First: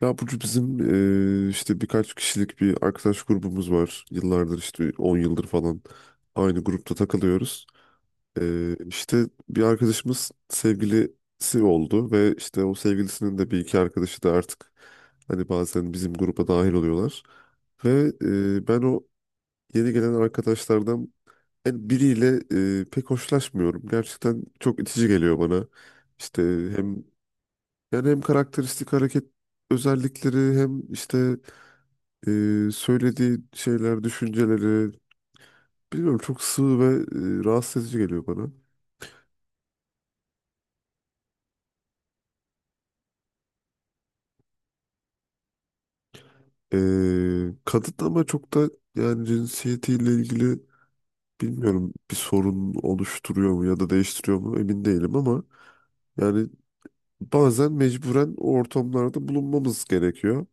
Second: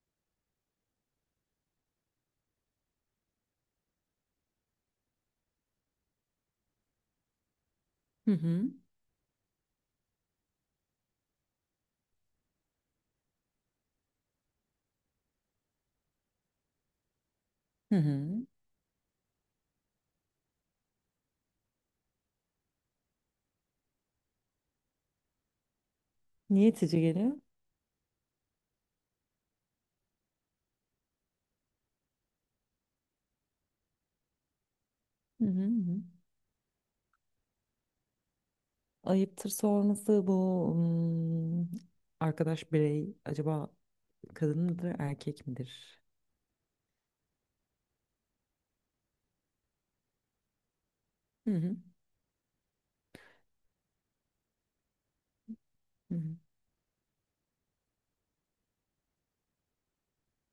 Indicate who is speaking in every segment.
Speaker 1: Ya Burcu bizim işte birkaç kişilik bir arkadaş grubumuz var. Yıllardır işte 10 yıldır falan aynı grupta takılıyoruz.
Speaker 2: Hı hı.
Speaker 1: İşte bir arkadaşımız sevgilisi oldu ve işte o sevgilisinin de bir iki arkadaşı da artık hani bazen bizim gruba dahil oluyorlar.
Speaker 2: Hı
Speaker 1: Ve
Speaker 2: hı.
Speaker 1: ben o yeni gelen arkadaşlardan en biriyle pek hoşlaşmıyorum. Gerçekten çok itici geliyor bana. İşte
Speaker 2: Niye itici
Speaker 1: hem
Speaker 2: geliyor?
Speaker 1: yani hem karakteristik hareket özellikleri hem işte söylediği şeyler, düşünceleri
Speaker 2: Hı hı hı.
Speaker 1: bilmiyorum çok sığ ve rahatsız edici geliyor bana.
Speaker 2: Ayıptır sorması, bu arkadaş birey acaba kadın mıdır, erkek midir?
Speaker 1: Kadın ama çok da yani cinsiyetiyle ilgili
Speaker 2: Hı hı.
Speaker 1: bilmiyorum bir sorun oluşturuyor mu ya da değiştiriyor mu emin değilim ama
Speaker 2: Hı hı.
Speaker 1: yani bazen mecburen o ortamlarda bulunmamız gerekiyor.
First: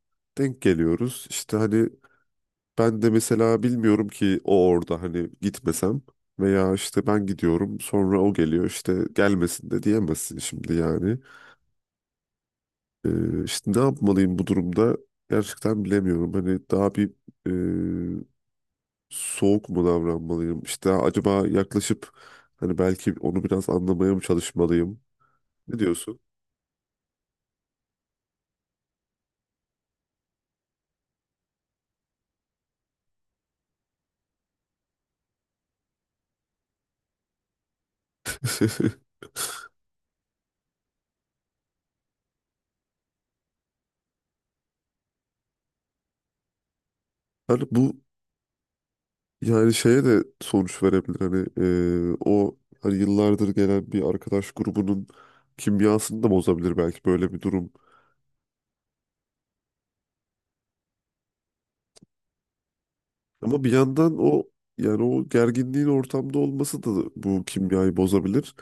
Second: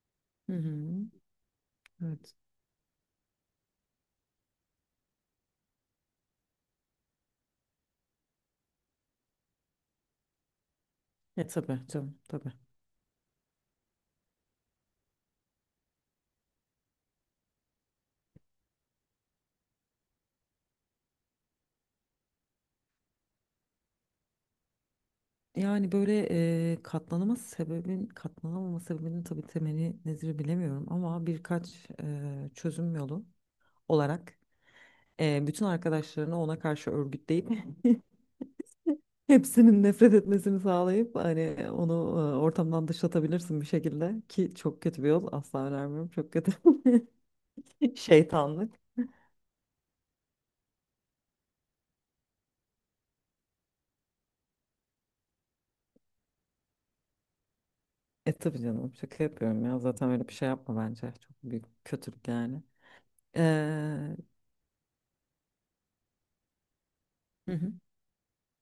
Speaker 2: Hı
Speaker 1: Denk
Speaker 2: hı.
Speaker 1: geliyoruz. İşte hani
Speaker 2: Evet.
Speaker 1: ben de mesela bilmiyorum ki o orada hani gitmesem veya işte ben gidiyorum sonra o geliyor işte gelmesin de diyemezsin şimdi yani.
Speaker 2: Tabii canım, tabii.
Speaker 1: İşte ne yapmalıyım bu durumda gerçekten bilemiyorum. Hani daha bir e, soğuk mu davranmalıyım? İşte acaba yaklaşıp hani belki onu biraz anlamaya mı çalışmalıyım? Ne
Speaker 2: Yani
Speaker 1: diyorsun?
Speaker 2: böyle katlanamaz sebebin, katlanamama sebebinin tabii temeli nedir bilemiyorum, ama birkaç çözüm yolu olarak bütün arkadaşlarını ona karşı örgütleyip hepsinin nefret etmesini sağlayıp hani onu ortamdan dışlatabilirsin bir şekilde, ki çok kötü bir yol, asla önermiyorum, çok kötü
Speaker 1: Hani bu
Speaker 2: şeytanlık.
Speaker 1: yani şeye de sonuç verebilir. Hani o hani yıllardır gelen bir arkadaş grubunun kimyasını da bozabilir belki böyle bir durum.
Speaker 2: E tabii canım, şaka yapıyorum ya, zaten öyle bir şey yapma, bence çok büyük kötülük yani.
Speaker 1: Ama bir
Speaker 2: Ee,
Speaker 1: yandan o yani o gerginliğin ortamda olması da bu
Speaker 2: hı hı.
Speaker 1: kimyayı bozabilir.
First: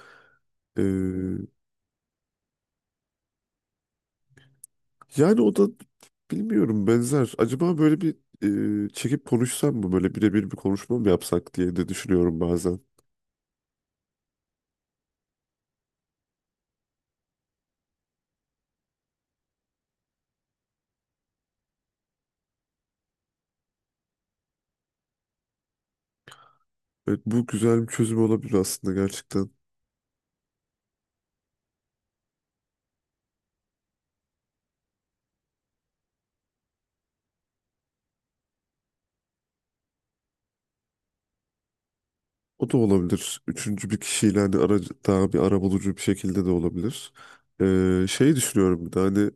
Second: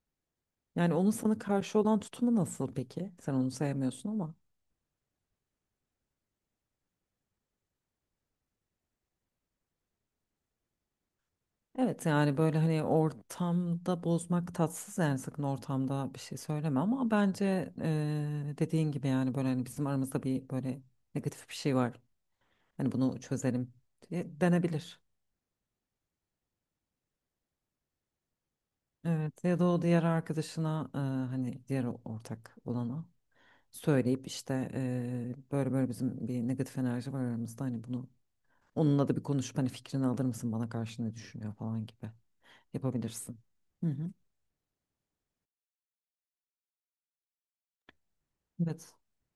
Speaker 1: Ee,
Speaker 2: Yani onun sana karşı olan tutumu nasıl peki? Sen onu sevmiyorsun ama.
Speaker 1: Yani o da bilmiyorum benzer. Acaba böyle bir çekip konuşsam mı? Böyle birebir bir konuşma mı yapsak diye de
Speaker 2: Evet yani
Speaker 1: düşünüyorum
Speaker 2: böyle
Speaker 1: bazen.
Speaker 2: hani ortamda bozmak tatsız, yani sakın ortamda bir şey söyleme, ama bence dediğin gibi, yani böyle hani bizim aramızda bir böyle negatif bir şey var, hani bunu çözelim diye denebilir.
Speaker 1: Evet, bu güzel bir çözüm olabilir aslında
Speaker 2: Evet,
Speaker 1: gerçekten.
Speaker 2: ya da o diğer arkadaşına hani diğer ortak olana söyleyip, işte böyle böyle bizim bir negatif enerji var aramızda, hani bunu onunla da bir konuşup hani fikrini alır mısın, bana karşı ne düşünüyor falan gibi
Speaker 1: O da
Speaker 2: yapabilirsin.
Speaker 1: olabilir. Üçüncü
Speaker 2: Hı
Speaker 1: bir
Speaker 2: hı.
Speaker 1: kişiyle hani aracı, daha bir arabulucu bir şekilde de olabilir. Şey düşünüyorum bir
Speaker 2: Evet.
Speaker 1: de hani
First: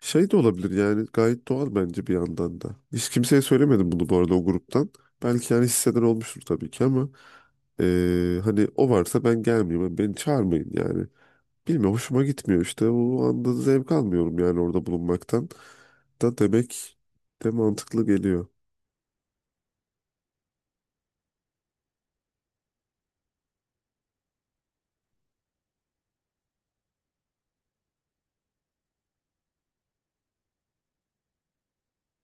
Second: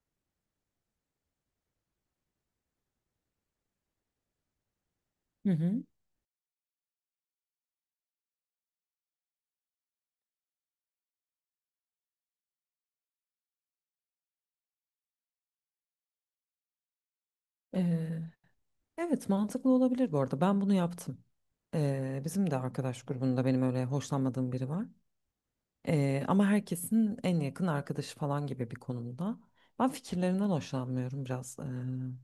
Speaker 1: şey de olabilir yani gayet doğal bence bir yandan da. Hiç kimseye söylemedim bunu bu arada o gruptan.
Speaker 2: Hı
Speaker 1: Belki yani
Speaker 2: hı.
Speaker 1: hisseden olmuştur tabii ki ama hani o varsa ben gelmeyeyim, hani beni çağırmayın yani. Bilmiyorum hoşuma gitmiyor işte. O anda zevk almıyorum yani orada bulunmaktan. Da demek de mantıklı
Speaker 2: Ee,
Speaker 1: geliyor.
Speaker 2: evet, mantıklı olabilir. Bu arada ben bunu yaptım. Bizim de arkadaş grubunda benim öyle hoşlanmadığım biri var. Ama herkesin en yakın arkadaşı falan gibi bir konumda. Ben fikirlerinden hoşlanmıyorum, biraz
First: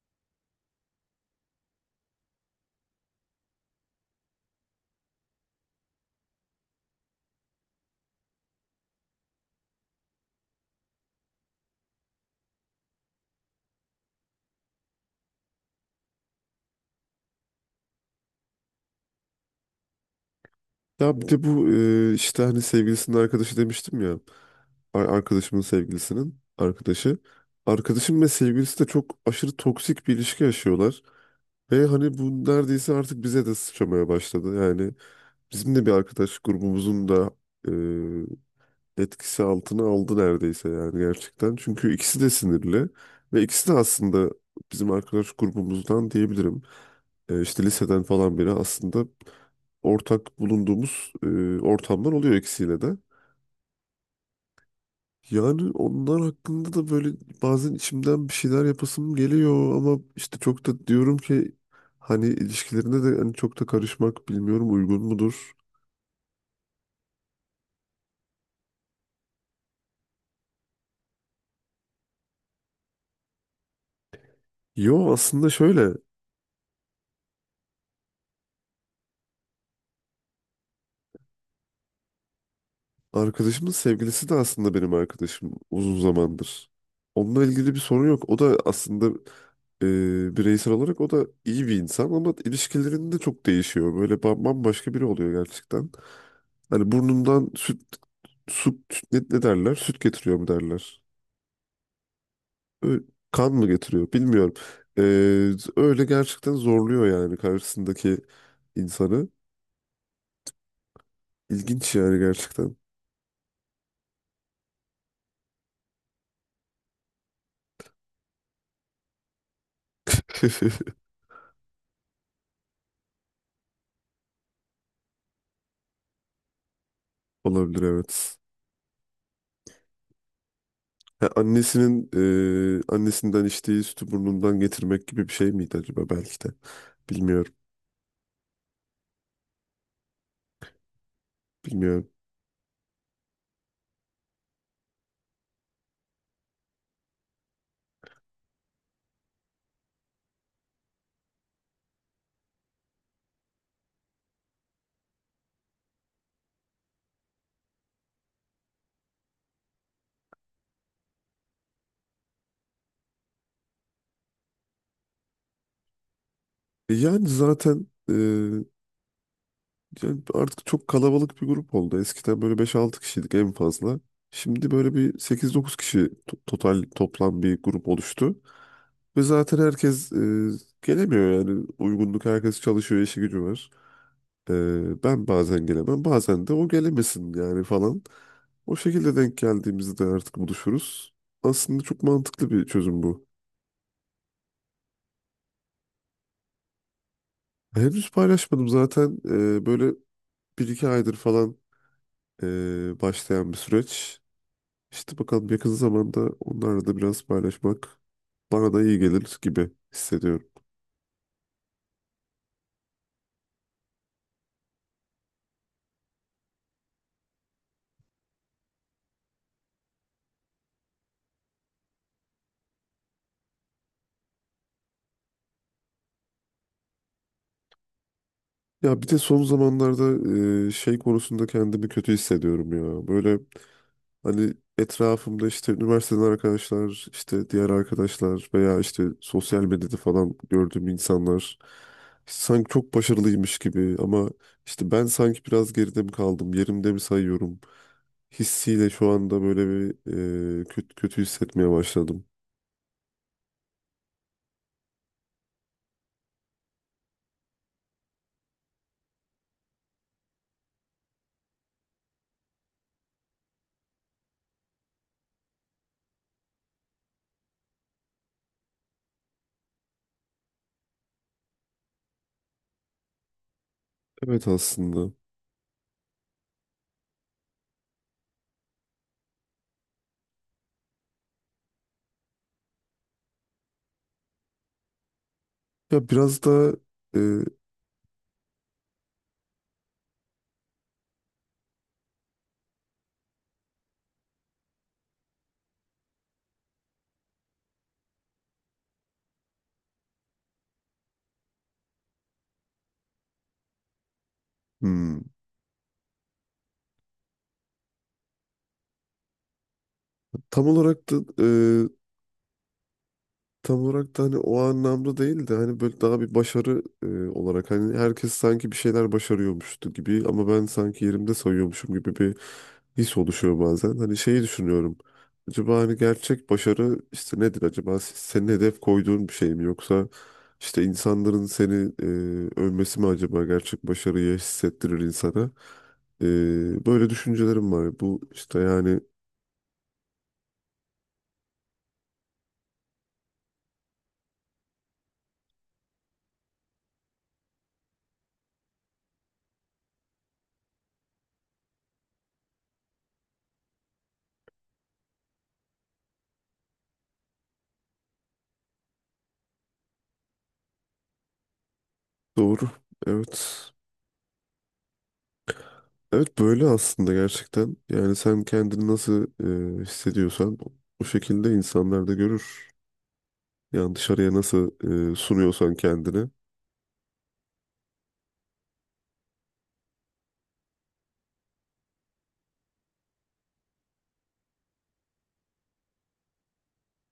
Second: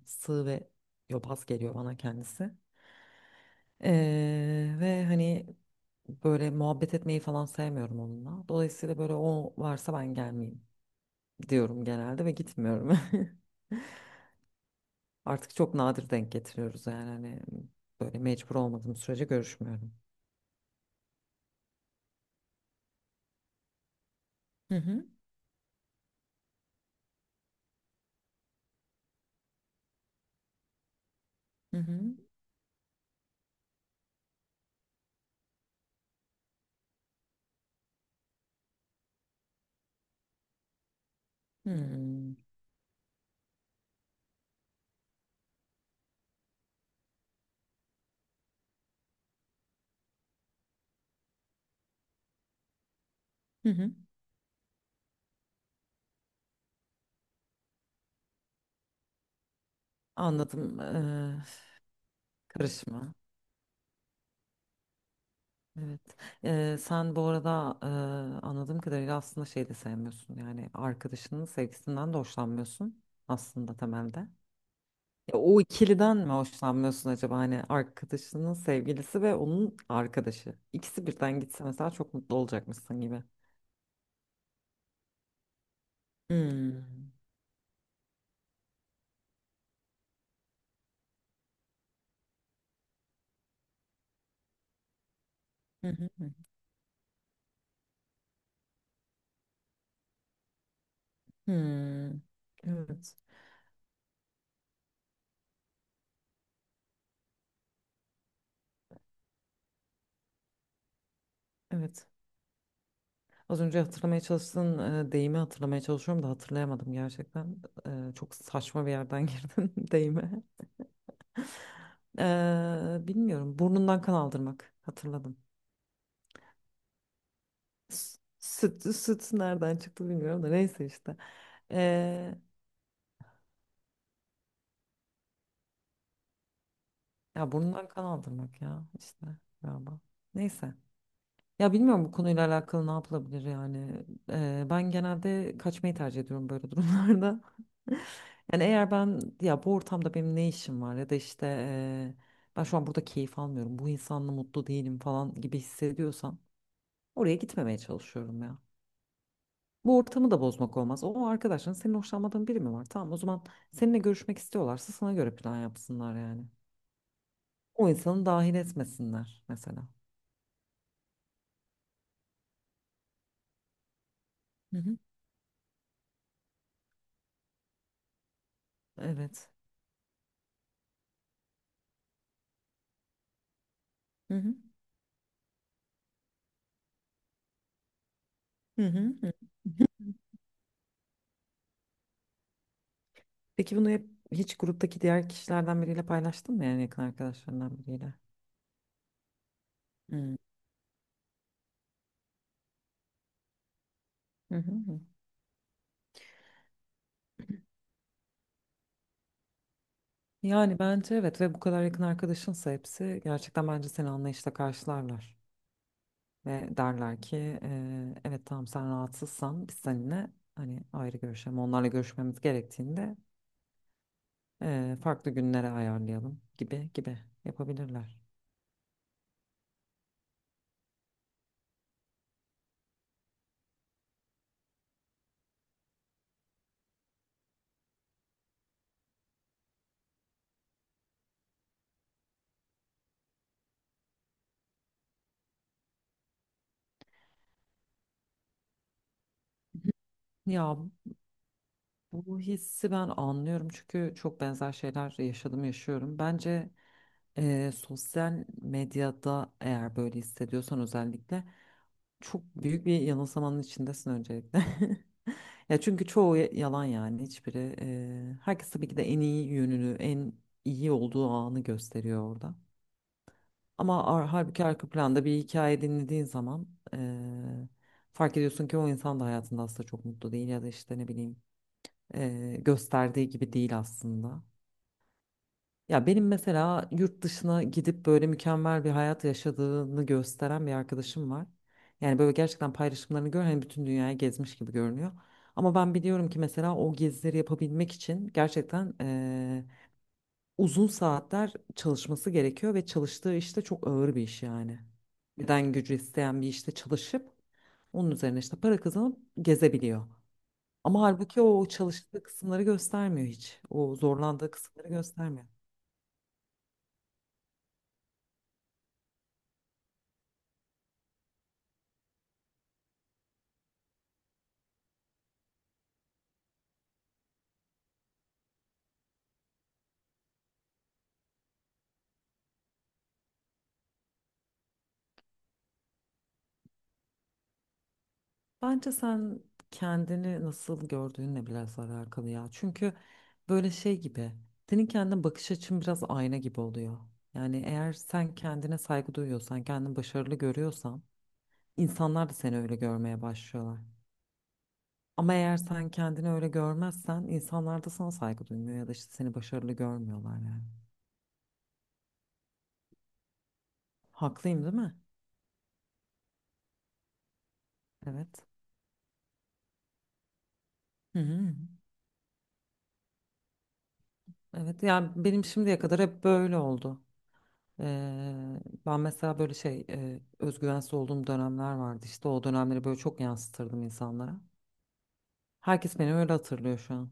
Speaker 2: sığ ve yobaz geliyor bana kendisi. Ve hani böyle muhabbet etmeyi falan sevmiyorum onunla. Dolayısıyla böyle o varsa ben gelmeyeyim diyorum genelde ve gitmiyorum. Artık çok nadir denk getiriyoruz, yani hani böyle mecbur olmadığım sürece görüşmüyorum.
Speaker 1: Ya bir de bu işte hani sevgilisinin arkadaşı demiştim ya.
Speaker 2: Hı hı
Speaker 1: Arkadaşımın sevgilisinin arkadaşı. Arkadaşım ve sevgilisi de çok aşırı toksik bir ilişki yaşıyorlar.
Speaker 2: hı
Speaker 1: Ve
Speaker 2: hı.
Speaker 1: hani bu neredeyse artık bize de sıçramaya başladı. Yani bizim de bir arkadaş grubumuzun da e, etkisi altına aldı neredeyse yani gerçekten. Çünkü ikisi de
Speaker 2: Hmm.
Speaker 1: sinirli ve ikisi de aslında bizim arkadaş grubumuzdan diyebilirim. İşte liseden falan beri aslında ortak bulunduğumuz ortamlar oluyor ikisiyle de.
Speaker 2: Hı hı.
Speaker 1: Yani onlar hakkında da böyle bazen içimden bir şeyler yapasım geliyor ama işte çok
Speaker 2: Anladım.
Speaker 1: da diyorum ki hani ilişkilerine
Speaker 2: Karışma.
Speaker 1: de hani çok da karışmak bilmiyorum uygun mudur?
Speaker 2: Evet. Sen bu arada anladığım kadarıyla aslında şey de sevmiyorsun. Yani arkadaşının sevgisinden de hoşlanmıyorsun aslında temelde.
Speaker 1: Yo,
Speaker 2: Ya,
Speaker 1: aslında
Speaker 2: o
Speaker 1: şöyle.
Speaker 2: ikiliden mi hoşlanmıyorsun acaba? Hani arkadaşının sevgilisi ve onun arkadaşı. İkisi birden gitse mesela çok mutlu olacakmışsın gibi.
Speaker 1: Arkadaşımın sevgilisi de aslında benim arkadaşım uzun zamandır.
Speaker 2: Hmm.
Speaker 1: Onunla ilgili bir sorun yok. O da aslında bireysel olarak o da iyi bir insan ama ilişkilerinde çok değişiyor. Böyle bambaşka biri oluyor
Speaker 2: Hı
Speaker 1: gerçekten.
Speaker 2: hı hı.
Speaker 1: Hani burnundan süt, su, ne derler? Süt getiriyor mu derler?
Speaker 2: Hmm.
Speaker 1: Ö-
Speaker 2: Evet.
Speaker 1: Kan mı getiriyor? Bilmiyorum. E, Öyle gerçekten zorluyor yani karşısındaki insanı. İlginç
Speaker 2: Evet.
Speaker 1: yani gerçekten.
Speaker 2: Az önce hatırlamaya çalıştığın deyimi hatırlamaya çalışıyorum da hatırlayamadım gerçekten. E, çok saçma bir yerden girdim deyime. Bilmiyorum. Burnundan kan aldırmak. Hatırladım.
Speaker 1: Olabilir evet.
Speaker 2: Süt, süt nereden çıktı bilmiyorum, da neyse işte.
Speaker 1: Ha, annesinin
Speaker 2: Ee,
Speaker 1: annesinden içtiği sütü burnundan getirmek gibi bir şey miydi acaba belki de. Bilmiyorum.
Speaker 2: ya burnundan kan aldırmak ya işte, galiba. Neyse. Ya bilmiyorum
Speaker 1: Bilmiyorum.
Speaker 2: bu konuyla alakalı ne yapılabilir yani. Ben genelde kaçmayı tercih ediyorum böyle durumlarda. Yani eğer ben, ya bu ortamda benim ne işim var, ya da işte ben şu an burada keyif almıyorum, bu insanla mutlu değilim falan gibi hissediyorsam oraya gitmemeye çalışıyorum ya. Bu ortamı da bozmak olmaz. O arkadaşların senin hoşlanmadığın biri mi var? Tamam, o zaman seninle görüşmek istiyorlarsa sana göre plan yapsınlar yani.
Speaker 1: Yani zaten
Speaker 2: O insanı dahil etmesinler mesela.
Speaker 1: yani artık çok kalabalık bir grup oldu. Eskiden böyle beş altı kişiydik en fazla. Şimdi
Speaker 2: Hı
Speaker 1: böyle
Speaker 2: hı.
Speaker 1: bir sekiz dokuz kişi to- total toplam bir grup oluştu. Ve
Speaker 2: Evet.
Speaker 1: zaten herkes gelemiyor yani. Uygunluk herkes çalışıyor, işi gücü var.
Speaker 2: Hı hı.
Speaker 1: Ben bazen gelemem, bazen de o gelemesin yani falan. O
Speaker 2: Hı
Speaker 1: şekilde
Speaker 2: hı hı.
Speaker 1: denk geldiğimizde artık buluşuruz. Aslında çok mantıklı bir çözüm bu.
Speaker 2: Peki bunu hep hiç gruptaki diğer kişilerden biriyle paylaştın mı, yani yakın arkadaşlarından
Speaker 1: Henüz
Speaker 2: biriyle?
Speaker 1: paylaşmadım zaten böyle
Speaker 2: Hı.
Speaker 1: bir iki aydır falan başlayan bir süreç.
Speaker 2: Hı hı hı.
Speaker 1: İşte bakalım yakın zamanda onlarla da biraz paylaşmak bana da iyi gelir gibi hissediyorum.
Speaker 2: Yani bence evet, ve bu kadar yakın arkadaşınsa hepsi, gerçekten bence seni anlayışla karşılarlar. Ve derler ki evet, tamam, sen rahatsızsan biz seninle hani ayrı görüşelim. Onlarla görüşmemiz gerektiğinde farklı günlere ayarlayalım gibi gibi yapabilirler.
Speaker 1: Ya bir de son zamanlarda şey konusunda kendimi kötü hissediyorum ya. Böyle hani etrafımda işte üniversiteden arkadaşlar, işte diğer arkadaşlar veya işte sosyal medyada falan gördüğüm insanlar sanki çok başarılıymış gibi ama işte ben sanki biraz geride mi kaldım, yerimde mi sayıyorum hissiyle şu anda böyle bir
Speaker 2: Ya
Speaker 1: kötü, kötü hissetmeye başladım.
Speaker 2: bu hissi ben anlıyorum, çünkü çok benzer şeyler yaşadım, yaşıyorum. Bence sosyal medyada eğer böyle hissediyorsan, özellikle çok büyük bir yanılsamanın içindesin öncelikle. Ya çünkü çoğu yalan yani hiçbiri. Herkes tabii ki de en iyi yönünü, en iyi olduğu anı gösteriyor orada. Ama ar
Speaker 1: Evet
Speaker 2: halbuki arka
Speaker 1: aslında.
Speaker 2: planda bir hikaye dinlediğin zaman fark ediyorsun ki o insan da hayatında aslında çok mutlu değil, ya da işte ne bileyim gösterdiği gibi değil aslında. Ya
Speaker 1: Ya
Speaker 2: benim
Speaker 1: biraz da
Speaker 2: mesela
Speaker 1: e,
Speaker 2: yurt dışına gidip böyle mükemmel bir hayat yaşadığını gösteren bir arkadaşım var. Yani böyle gerçekten paylaşımlarını gör, hani bütün dünyayı gezmiş gibi görünüyor. Ama ben biliyorum ki mesela o gezileri yapabilmek için gerçekten uzun saatler çalışması gerekiyor, ve çalıştığı işte çok ağır bir iş yani.
Speaker 1: hmm,
Speaker 2: Beden gücü isteyen bir işte çalışıp onun üzerine işte para kazanıp gezebiliyor.
Speaker 1: tam olarak
Speaker 2: Ama
Speaker 1: da
Speaker 2: halbuki o çalıştığı kısımları göstermiyor hiç.
Speaker 1: tam
Speaker 2: O
Speaker 1: olarak da hani
Speaker 2: zorlandığı
Speaker 1: o
Speaker 2: kısımları
Speaker 1: anlamda değil
Speaker 2: göstermiyor.
Speaker 1: de hani böyle daha bir başarı olarak hani herkes sanki bir şeyler başarıyormuştu gibi ama ben sanki yerimde sayıyormuşum gibi bir his oluşuyor bazen. Hani şeyi düşünüyorum. Acaba hani gerçek başarı işte nedir acaba senin hedef koyduğun bir şey mi yoksa işte insanların seni e, övmesi mi acaba gerçek başarıyı hissettirir insana? Böyle düşüncelerim var. Bu işte
Speaker 2: Bence
Speaker 1: yani
Speaker 2: sen kendini nasıl gördüğünle biraz alakalı ya. Çünkü böyle şey gibi, senin kendine bakış açın biraz ayna gibi oluyor. Yani eğer sen kendine saygı duyuyorsan, kendini başarılı görüyorsan, insanlar da seni öyle görmeye başlıyorlar. Ama eğer sen kendini öyle görmezsen, insanlar da sana saygı duymuyor, ya da işte seni başarılı görmüyorlar yani.
Speaker 1: doğru. Evet.
Speaker 2: Haklıyım değil mi?
Speaker 1: Evet böyle aslında gerçekten. Yani sen
Speaker 2: Evet.
Speaker 1: kendini nasıl hissediyorsan o
Speaker 2: Hı
Speaker 1: şekilde
Speaker 2: hı.
Speaker 1: insanlar da görür. Yani dışarıya nasıl
Speaker 2: Evet, yani benim
Speaker 1: sunuyorsan
Speaker 2: şimdiye kadar hep
Speaker 1: kendini.
Speaker 2: böyle oldu. Eee, ben mesela böyle şey özgüvensiz olduğum dönemler vardı, işte o dönemleri böyle çok yansıtırdım insanlara. Herkes beni öyle hatırlıyor şu an.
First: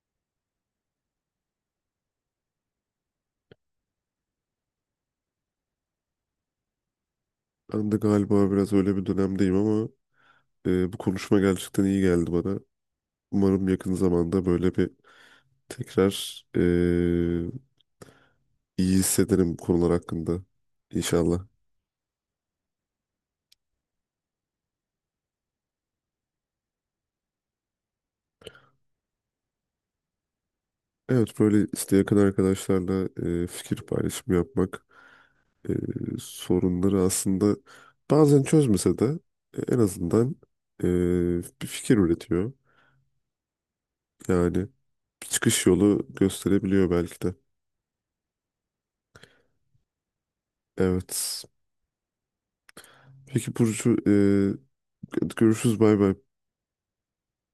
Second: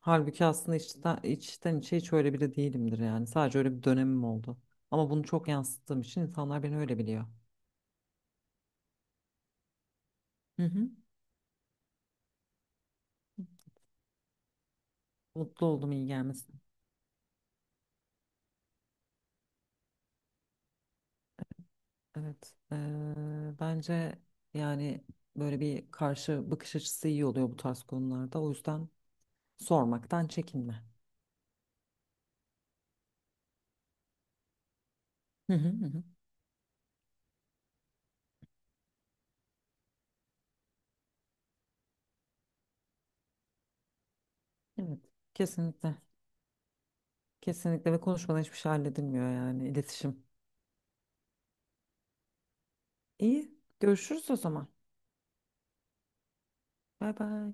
Speaker 2: Halbuki aslında içten, içten içe hiç öyle biri değilimdir yani. Sadece öyle bir dönemim oldu. Ama bunu çok yansıttığım için insanlar beni öyle biliyor.
Speaker 1: Ben de galiba biraz öyle bir dönemdeyim ama
Speaker 2: Hı hı.
Speaker 1: bu konuşma gerçekten iyi geldi bana. Umarım yakın zamanda böyle bir
Speaker 2: Mutlu oldum, iyi
Speaker 1: tekrar
Speaker 2: gelmesin.
Speaker 1: iyi hissederim bu konular hakkında. İnşallah.
Speaker 2: Evet. Bence yani böyle bir karşı bakış açısı iyi oluyor bu tarz konularda. O yüzden sormaktan çekinme.
Speaker 1: Evet böyle işte yakın arkadaşlarla fikir paylaşımı yapmak
Speaker 2: Hı hı
Speaker 1: e,
Speaker 2: hı hı.
Speaker 1: sorunları aslında bazen çözmese de en azından e, bir fikir üretiyor. Yani
Speaker 2: Evet.
Speaker 1: bir çıkış
Speaker 2: Kesinlikle.
Speaker 1: yolu gösterebiliyor belki de.
Speaker 2: Kesinlikle, ve konuşmadan hiçbir şey halledilmiyor, yani iletişim.
Speaker 1: Evet. Peki
Speaker 2: İyi.
Speaker 1: Burcu,
Speaker 2: Görüşürüz o zaman.
Speaker 1: görüşürüz bay bay.
Speaker 2: Bay bay.